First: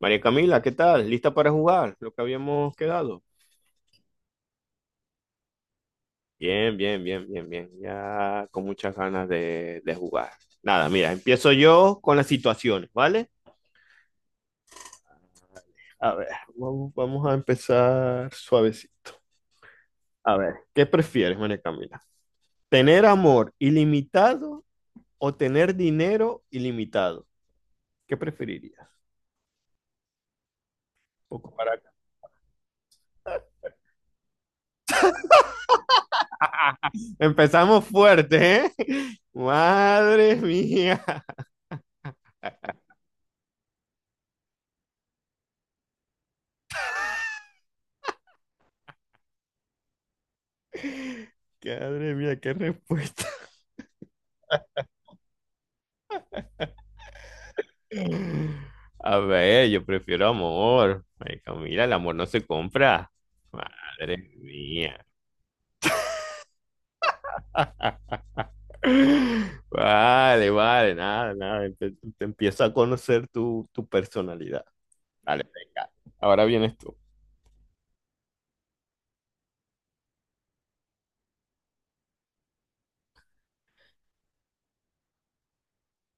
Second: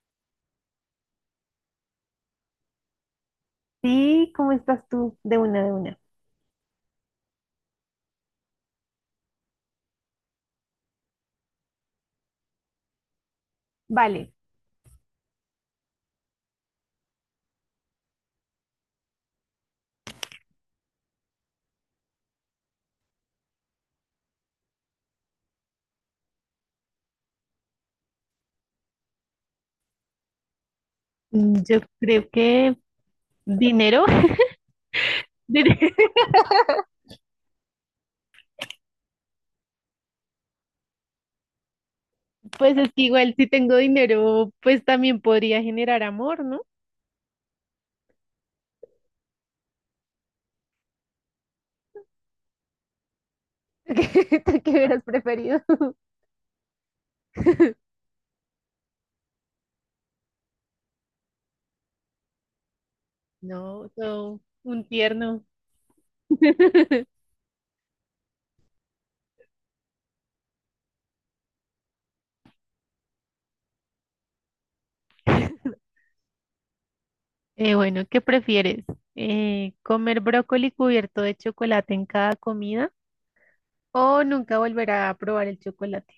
María Camila, ¿qué tal? ¿Lista para jugar? Lo que habíamos quedado. Sí, ¿cómo estás tú? De una, de una. Bien, bien, bien, bien, bien. Ya con muchas ganas de jugar. Nada, mira, empiezo yo con las situaciones, ¿vale? Vale. A ver, vamos a empezar suavecito. A ver, ¿qué prefieres, María Camila? ¿Tener amor ilimitado o tener dinero ilimitado? ¿Qué preferirías? Un poco para Yo acá. creo que dinero. Dire- Empezamos fuerte, ¿eh? Madre mía. pues es que igual si tengo dinero, pues también podría generar amor, ¿no? Madre mía, qué respuesta. ¿Qué hubieras preferido? A ver, yo prefiero amor. Ay, Camila, el amor no se compra. No, Madre no, un mía. tierno. Vale, vale, nada, nada. Te empiezo a conocer tu personalidad. Vale, venga. Ahora vienes tú. Bueno, ¿qué prefieres? ¿Comer brócoli cubierto de chocolate en cada comida o nunca volver a probar el chocolate?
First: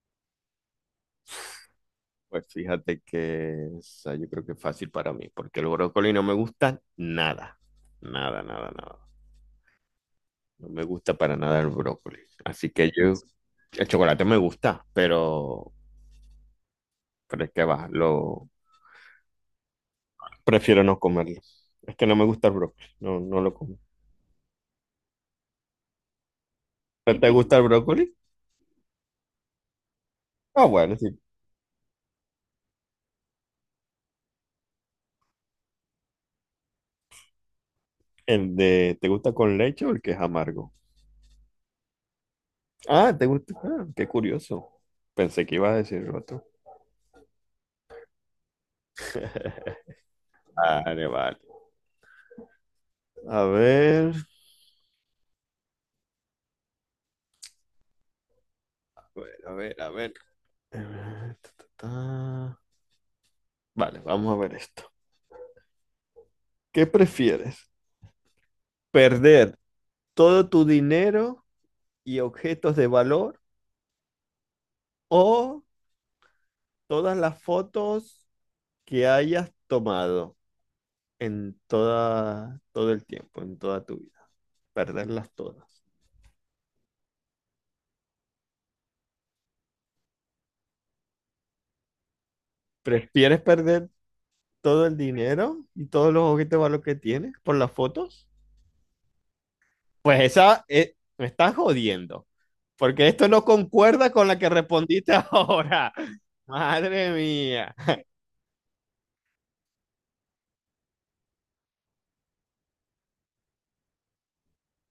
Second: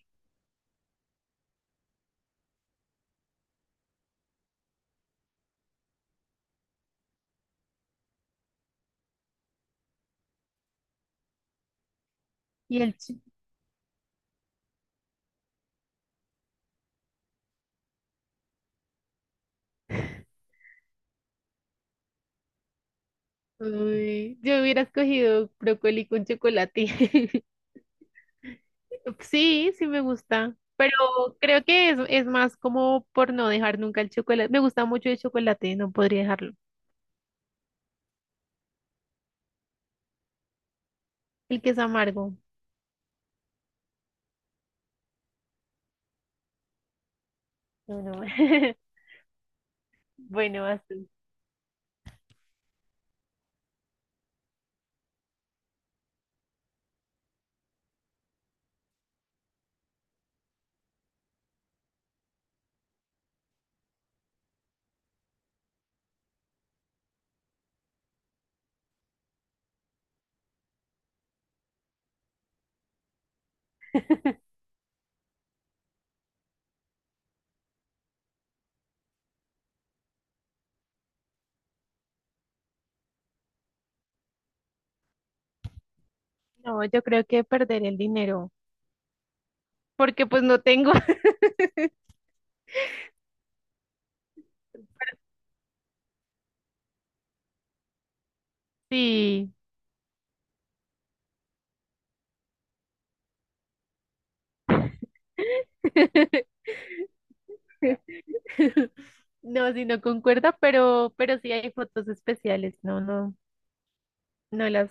Pues fíjate que esa yo creo que es fácil para mí, porque el brócoli no me gusta nada. Nada, nada, nada. No me gusta para nada el brócoli. Así Y que el yo, chi- el chocolate me gusta, pero es que va, prefiero no comerlo. Es que no me gusta el brócoli. No, no lo como. Uy, yo hubiera escogido brócoli con chocolate. ¿No ¿Te gusta el brócoli? Sí, sí me gusta, Ah, pero bueno, sí. creo que es más como por no dejar nunca el chocolate. Me gusta mucho el chocolate, no podría dejarlo. ¿Te gusta con leche o el que es amargo? El que es amargo. Ah, te gusta. Ah, qué curioso. Pensé que ibas a decir otro. No, no. Bueno, así. Vale, vale. A ver. A ver, a ver, a ver. Ta, ta, ta. Vale, vamos a ver esto. ¿Qué prefieres? ¿Perder todo tu dinero y objetos de valor, o todas las fotos que hayas tomado todo el tiempo, en toda tu vida? Perderlas todas. No, yo creo que perder el dinero, porque pues no tengo. ¿Prefieres perder todo el dinero y todos los objetos de valor que tienes por las fotos? Sí. Pues esa, me estás jodiendo, porque esto no concuerda con la que respondiste ahora. Madre mía. No, si no concuerda, pero sí hay fotos especiales. No, no, no las,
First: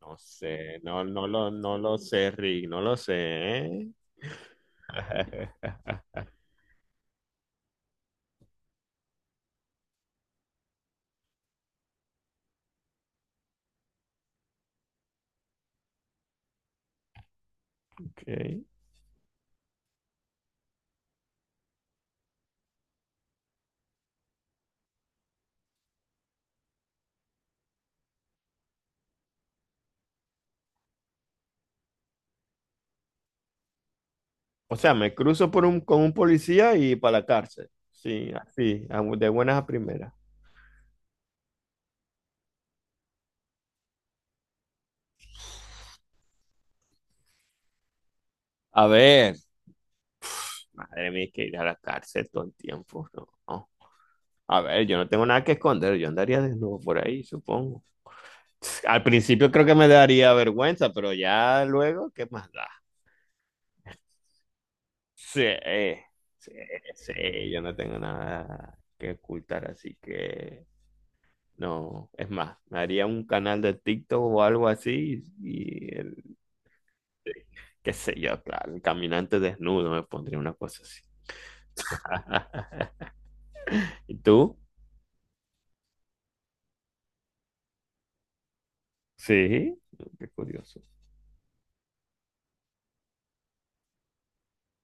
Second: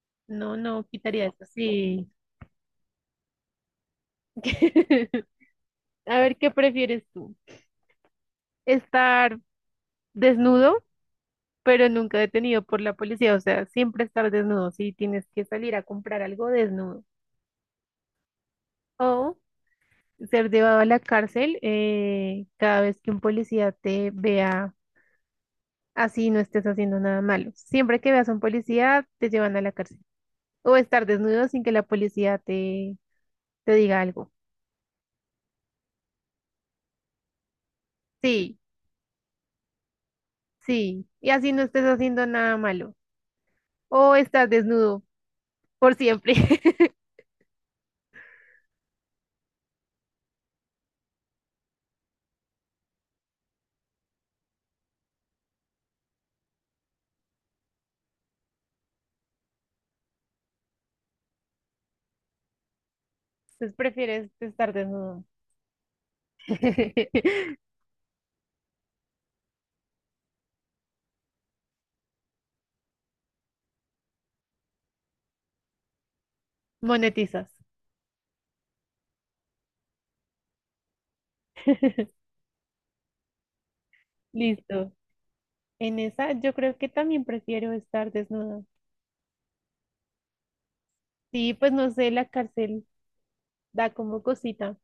No no, sé, no no, no quitaría eso. lo, no lo Sí. sé, Rick, no lo sé, ¿eh? A ver, ¿qué prefieres tú? ¿Estar desnudo, pero nunca detenido por la policía? O sea, siempre estar desnudo. Si tienes que salir a comprar algo desnudo, Ok. o ser llevado a la cárcel cada vez que un policía te vea, así no estés haciendo nada malo. Siempre que veas a un policía, te llevan a la cárcel. O estar desnudo sin que la policía te, te diga algo. O sea, me cruzo con un policía y para la cárcel. Sí, Sí, así, de buenas a primeras. sí. Y así no estés haciendo nada malo. O estar desnudo por siempre. A ver, madre mía, hay que ir a la cárcel todo el tiempo, no, no. A ver, yo no tengo nada que esconder, yo andaría desnudo por ahí, supongo. Al principio creo que me daría vergüenza, pero ya luego, ¿qué más da? Entonces prefieres estar desnudo. Sí, sí, sí, yo no tengo nada que ocultar, así que no, es más, me haría un canal de TikTok o algo así Monetizas. qué sé yo, claro, el caminante desnudo me pondría una cosa así. ¿Y tú? Listo. En esa yo creo que también prefiero estar desnuda. Sí, oh, qué curioso. Sí, pues no sé, la cárcel da como cosita.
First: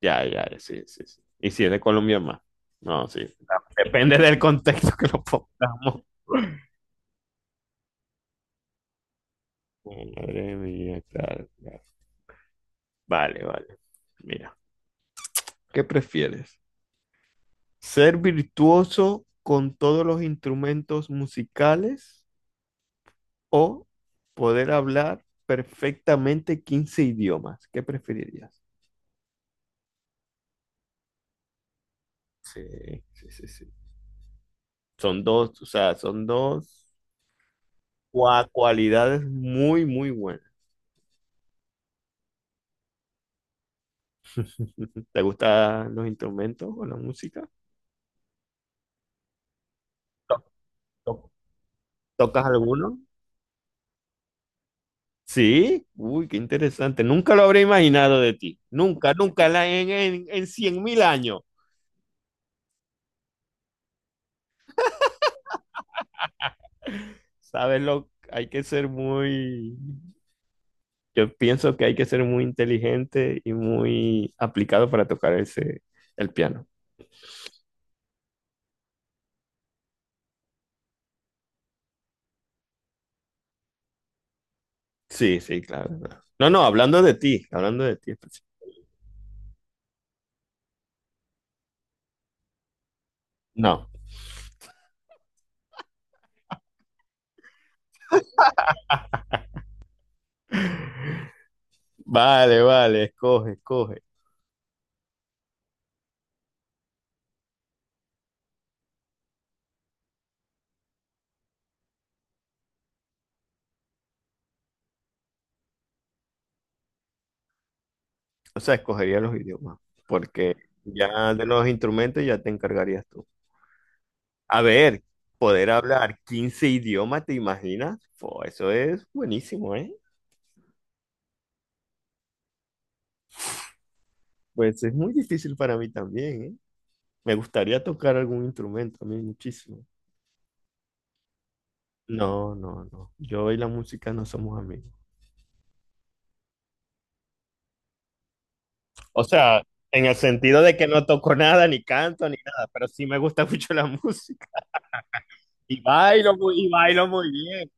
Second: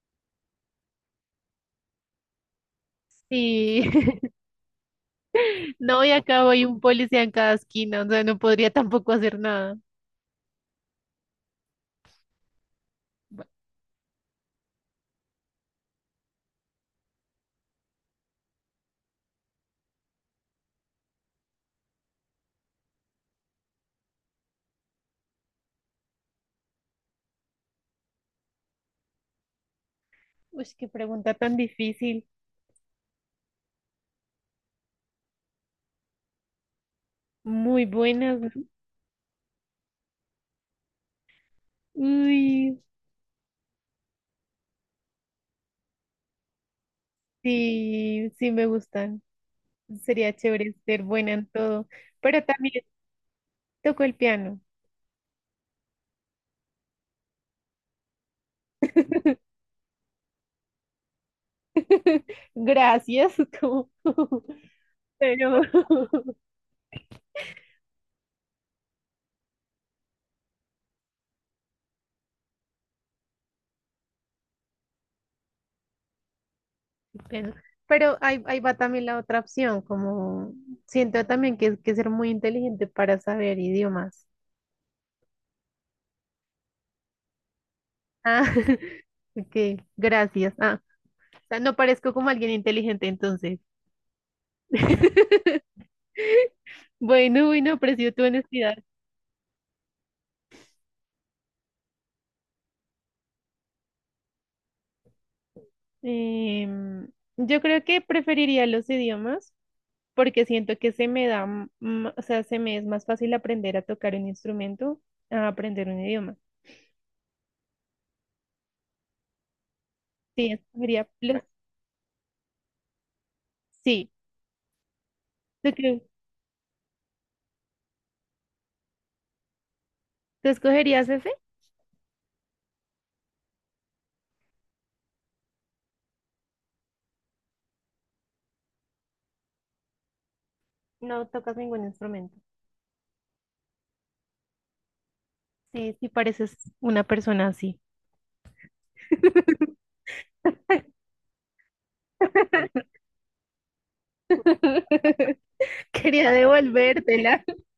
Ya, ya, ya, sí, sí, sí. Y si es de Colombia más. No, sí. Sí, Depende del contexto que lo pongamos. no, y acá voy un policía en cada esquina, o sea, no podría tampoco hacer nada. Madre mía, claro, claro. Vale, Bu- vale. Mira, ¿qué prefieres? ¿Ser virtuoso con todos los instrumentos musicales o poder hablar perfectamente 15 idiomas? ¿Qué preferirías? Uy, qué pregunta tan difícil. Sí, sí, sí, sí. Son dos, o sea, son dos Muy buenas, ¿no? cualidades muy, muy buenas. Uy, ¿Te gustan los instrumentos o la música? sí, sí me gustan. Sería ¿To- chévere ser to- buena en todo, pero ¿Tocas también alguno? toco el piano. Sí, uy, qué interesante. Nunca lo habría imaginado de ti. Nunca, nunca en, la- en cien mil años. Gracias. Pero Sabes lo, hay que ser muy, yo pienso que hay que ser muy inteligente y muy aplicado para tocar el piano. Pero, pero ahí va también la otra opción, como siento también que es que ser muy inteligente para saber idiomas. Sí, sí, claro, claro. No, no, hablando de ti, hablando de ti, Ah, ok, gracias. Ah, o sea, no parezco como alguien inteligente entonces. no. Bueno, bueno, aprecio tu honestidad. Vale, vale, escoge, escoge. Em, yo creo que preferiría los idiomas porque siento que se me da, m- m- o sea, se me es más fácil aprender a tocar un instrumento a aprender un idioma. O sea, escogería los idiomas, Sí, porque escogería ya los, de los instrumentos ya te encargarías tú. sí. A ver, poder ¿Tú qué- hablar 15 idiomas, ¿te imaginas? Fo, eso es buenísimo, ¿eh? tú escogerías ese? Pues es muy difícil para mí también, ¿eh? Me gustaría tocar algún instrumento a mí muchísimo. No tocas ningún instrumento. No, no, no. Yo y la música no somos amigos. Sí, sí pareces una persona así. O sea, en el sentido de que no toco nada, ni canto, ni nada, pero sí me gusta mucho la música. Y Quería bailo muy, y bailo muy devolvértela. bien.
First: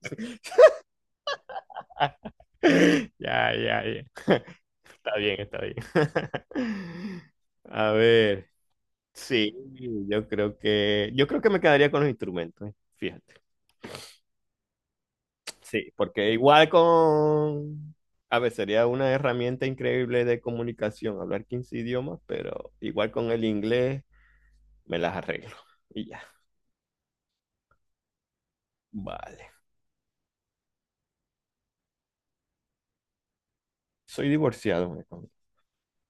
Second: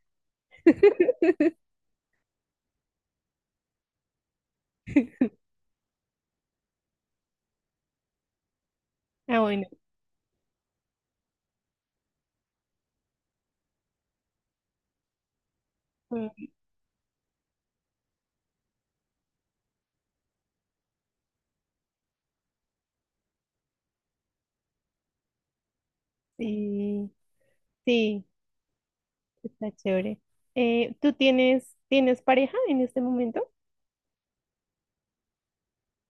Ya, ya, ya. Está bien, está bien. A ver, Ah, sí, bueno. yo creo que me quedaría con los instrumentos, ¿eh? Fíjate. Sí, porque Mm, igual con, a ver, sería una herramienta increíble de comunicación, hablar 15 idiomas, pero igual con el inglés me las arreglo y ya. Sí, sí, Vale. está chévere. Tienes pareja en este momento? Soy divorciado, me,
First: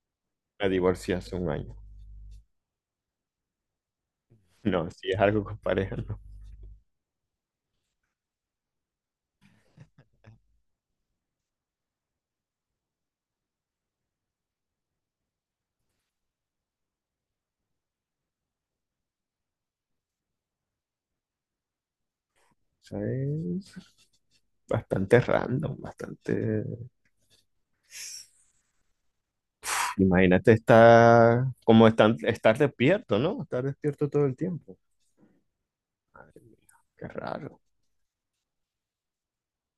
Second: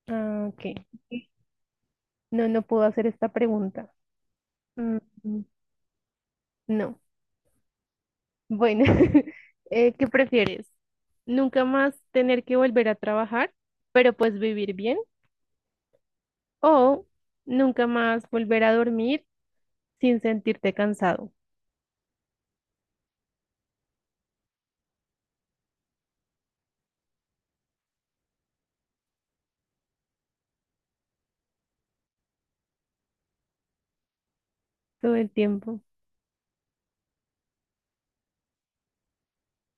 Ah, ok. me divorcié hace un año. No, no puedo hacer esta pregunta. No, Mm, si es mm, algo con pareja, no. O No. Bueno, ¿qué prefieres? ¿Nunca más tener que volver a trabajar, pero pues vivir bien? O nunca más volver a dormir sin sentirte cansado sea, es bastante random, bastante imagínate estar estar despierto, ¿no? Estar despierto todo el tiempo. todo el tiempo. Madre mía, qué raro.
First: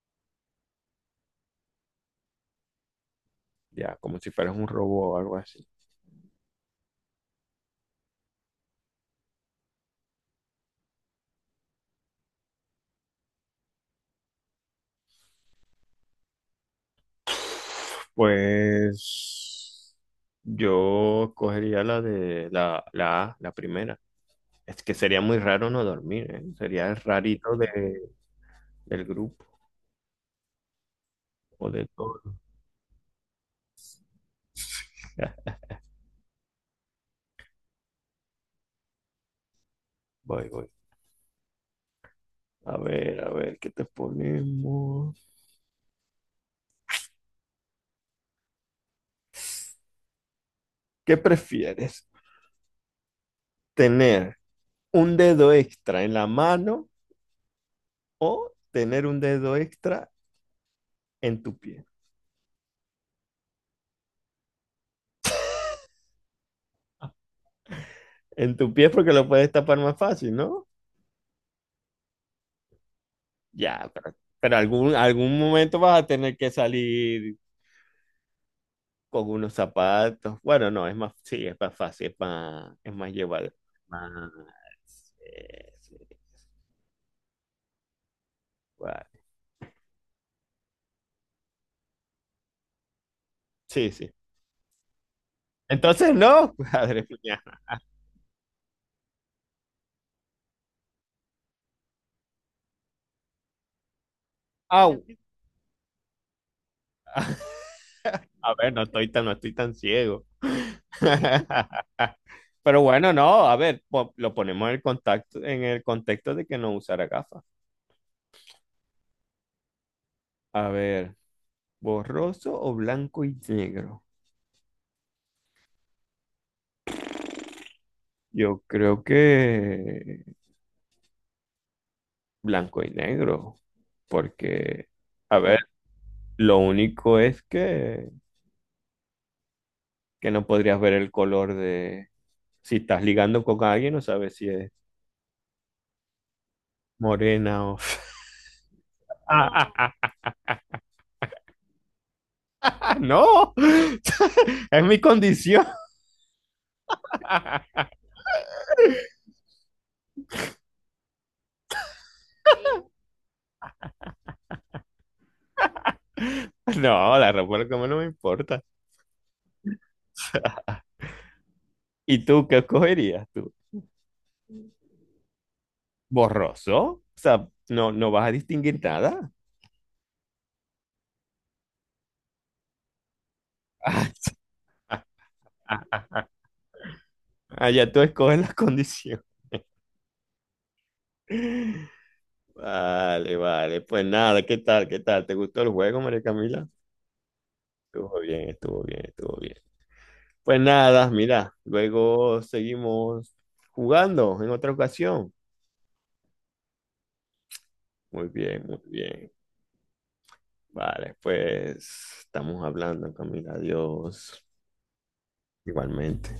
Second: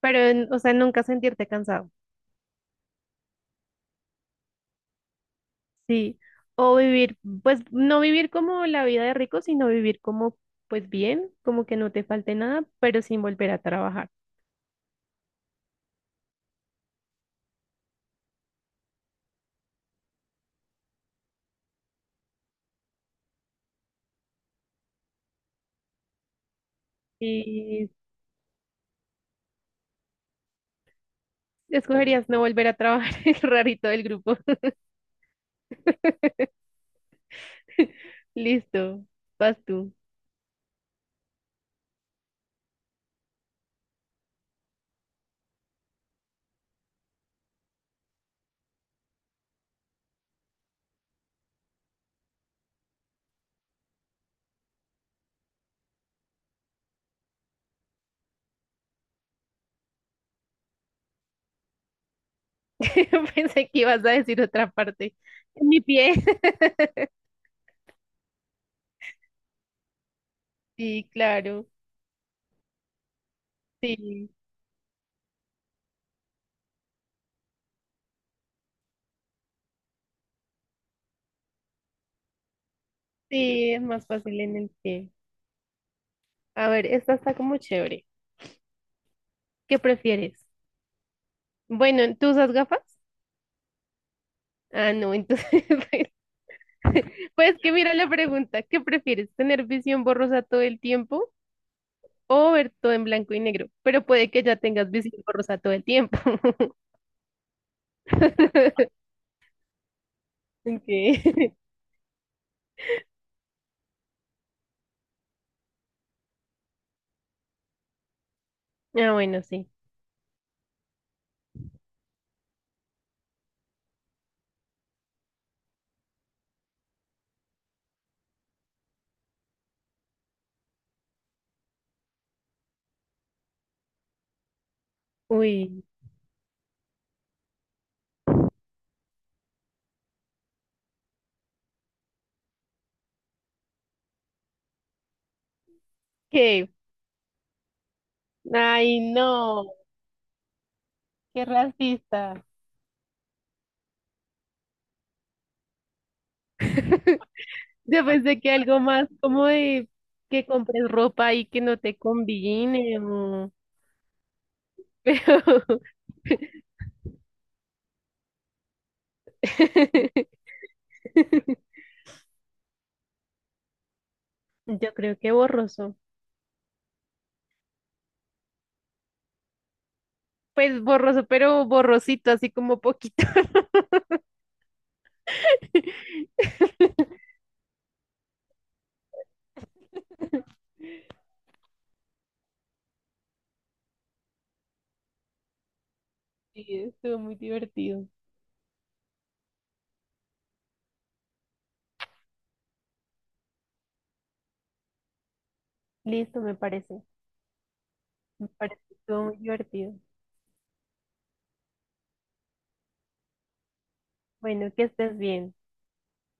Pero, o sea, nunca sentirte cansado. Ya, como si fueras un robot o algo así. Sí. O vivir, pues no vivir como la vida de rico, sino vivir como, pues bien, como que no te falte nada, pero sin volver a trabajar. Pues yo cogería la la A, la primera. Es que sería muy raro no dormir, ¿eh? Sería el rarito Y del grupo o de todo. escogerías no volver a trabajar, el rarito del grupo. Listo, vas tú. Voy, voy. A ver, ¿qué te ponemos? ¿Qué prefieres? ¿Tener un dedo extra en la mano o tener un dedo extra en tu pie? Pensé que ibas a decir otra parte. En mi pie. En tu pie, porque lo puedes tapar más fácil, ¿no? Sí, claro. Ya, pero, Sí, pero algún momento vas a tener que salir con unos zapatos. Bueno, no, es más, sí, es más fácil, es más llevadero. sí, es más Más, fácil en el pie. Sí, sí, A ver, esta está como chévere. guay. ¿Qué prefieres? Bueno, ¿tú usas gafas? Sí, sí. Ah, no, entonces, Entonces, no, pues, madre mía. pues que mira la pregunta, ¿qué prefieres? ¿Tener visión borrosa todo el tiempo o ver todo en blanco y negro? Pero puede que ya tengas Au. visión borrosa todo el tiempo. A ver, no estoy tan, no estoy tan ciego. Ok. Pero bueno, no, a ver, lo ponemos en el contexto de que no usara gafas. Ah, bueno, sí. A ver, borroso o blanco y negro. Yo creo que blanco y negro, porque, a ver, Uy, lo único es que no podrías ver el color de, si estás ligando con alguien, no sabes si es ¿qué? morena o Ay, no, qué racista. ah, no, es mi condición. Yo pensé que algo más como de que compres ropa y que no te combine, pero... No, la ropa como no me importa. ¿Y tú qué escogerías tú? Yo creo que borroso. ¿Borroso? O sea, no, no vas a distinguir nada. Pues borroso, pero borrosito, así como poquito. Ah, allá tú escoges las condiciones. Vale, vale. Pues nada, ¿qué tal? ¿Qué tal? ¿Te gustó el juego, María Sí, Camila? estuvo muy divertido. Estuvo bien, estuvo bien, estuvo bien. Pues nada, mira, luego seguimos jugando en otra ocasión. Listo, me parece. Muy Me bien, muy parece que estuvo bien. muy divertido. Vale, pues estamos hablando, Camila. Adiós. Bueno, que estés bien. Igualmente.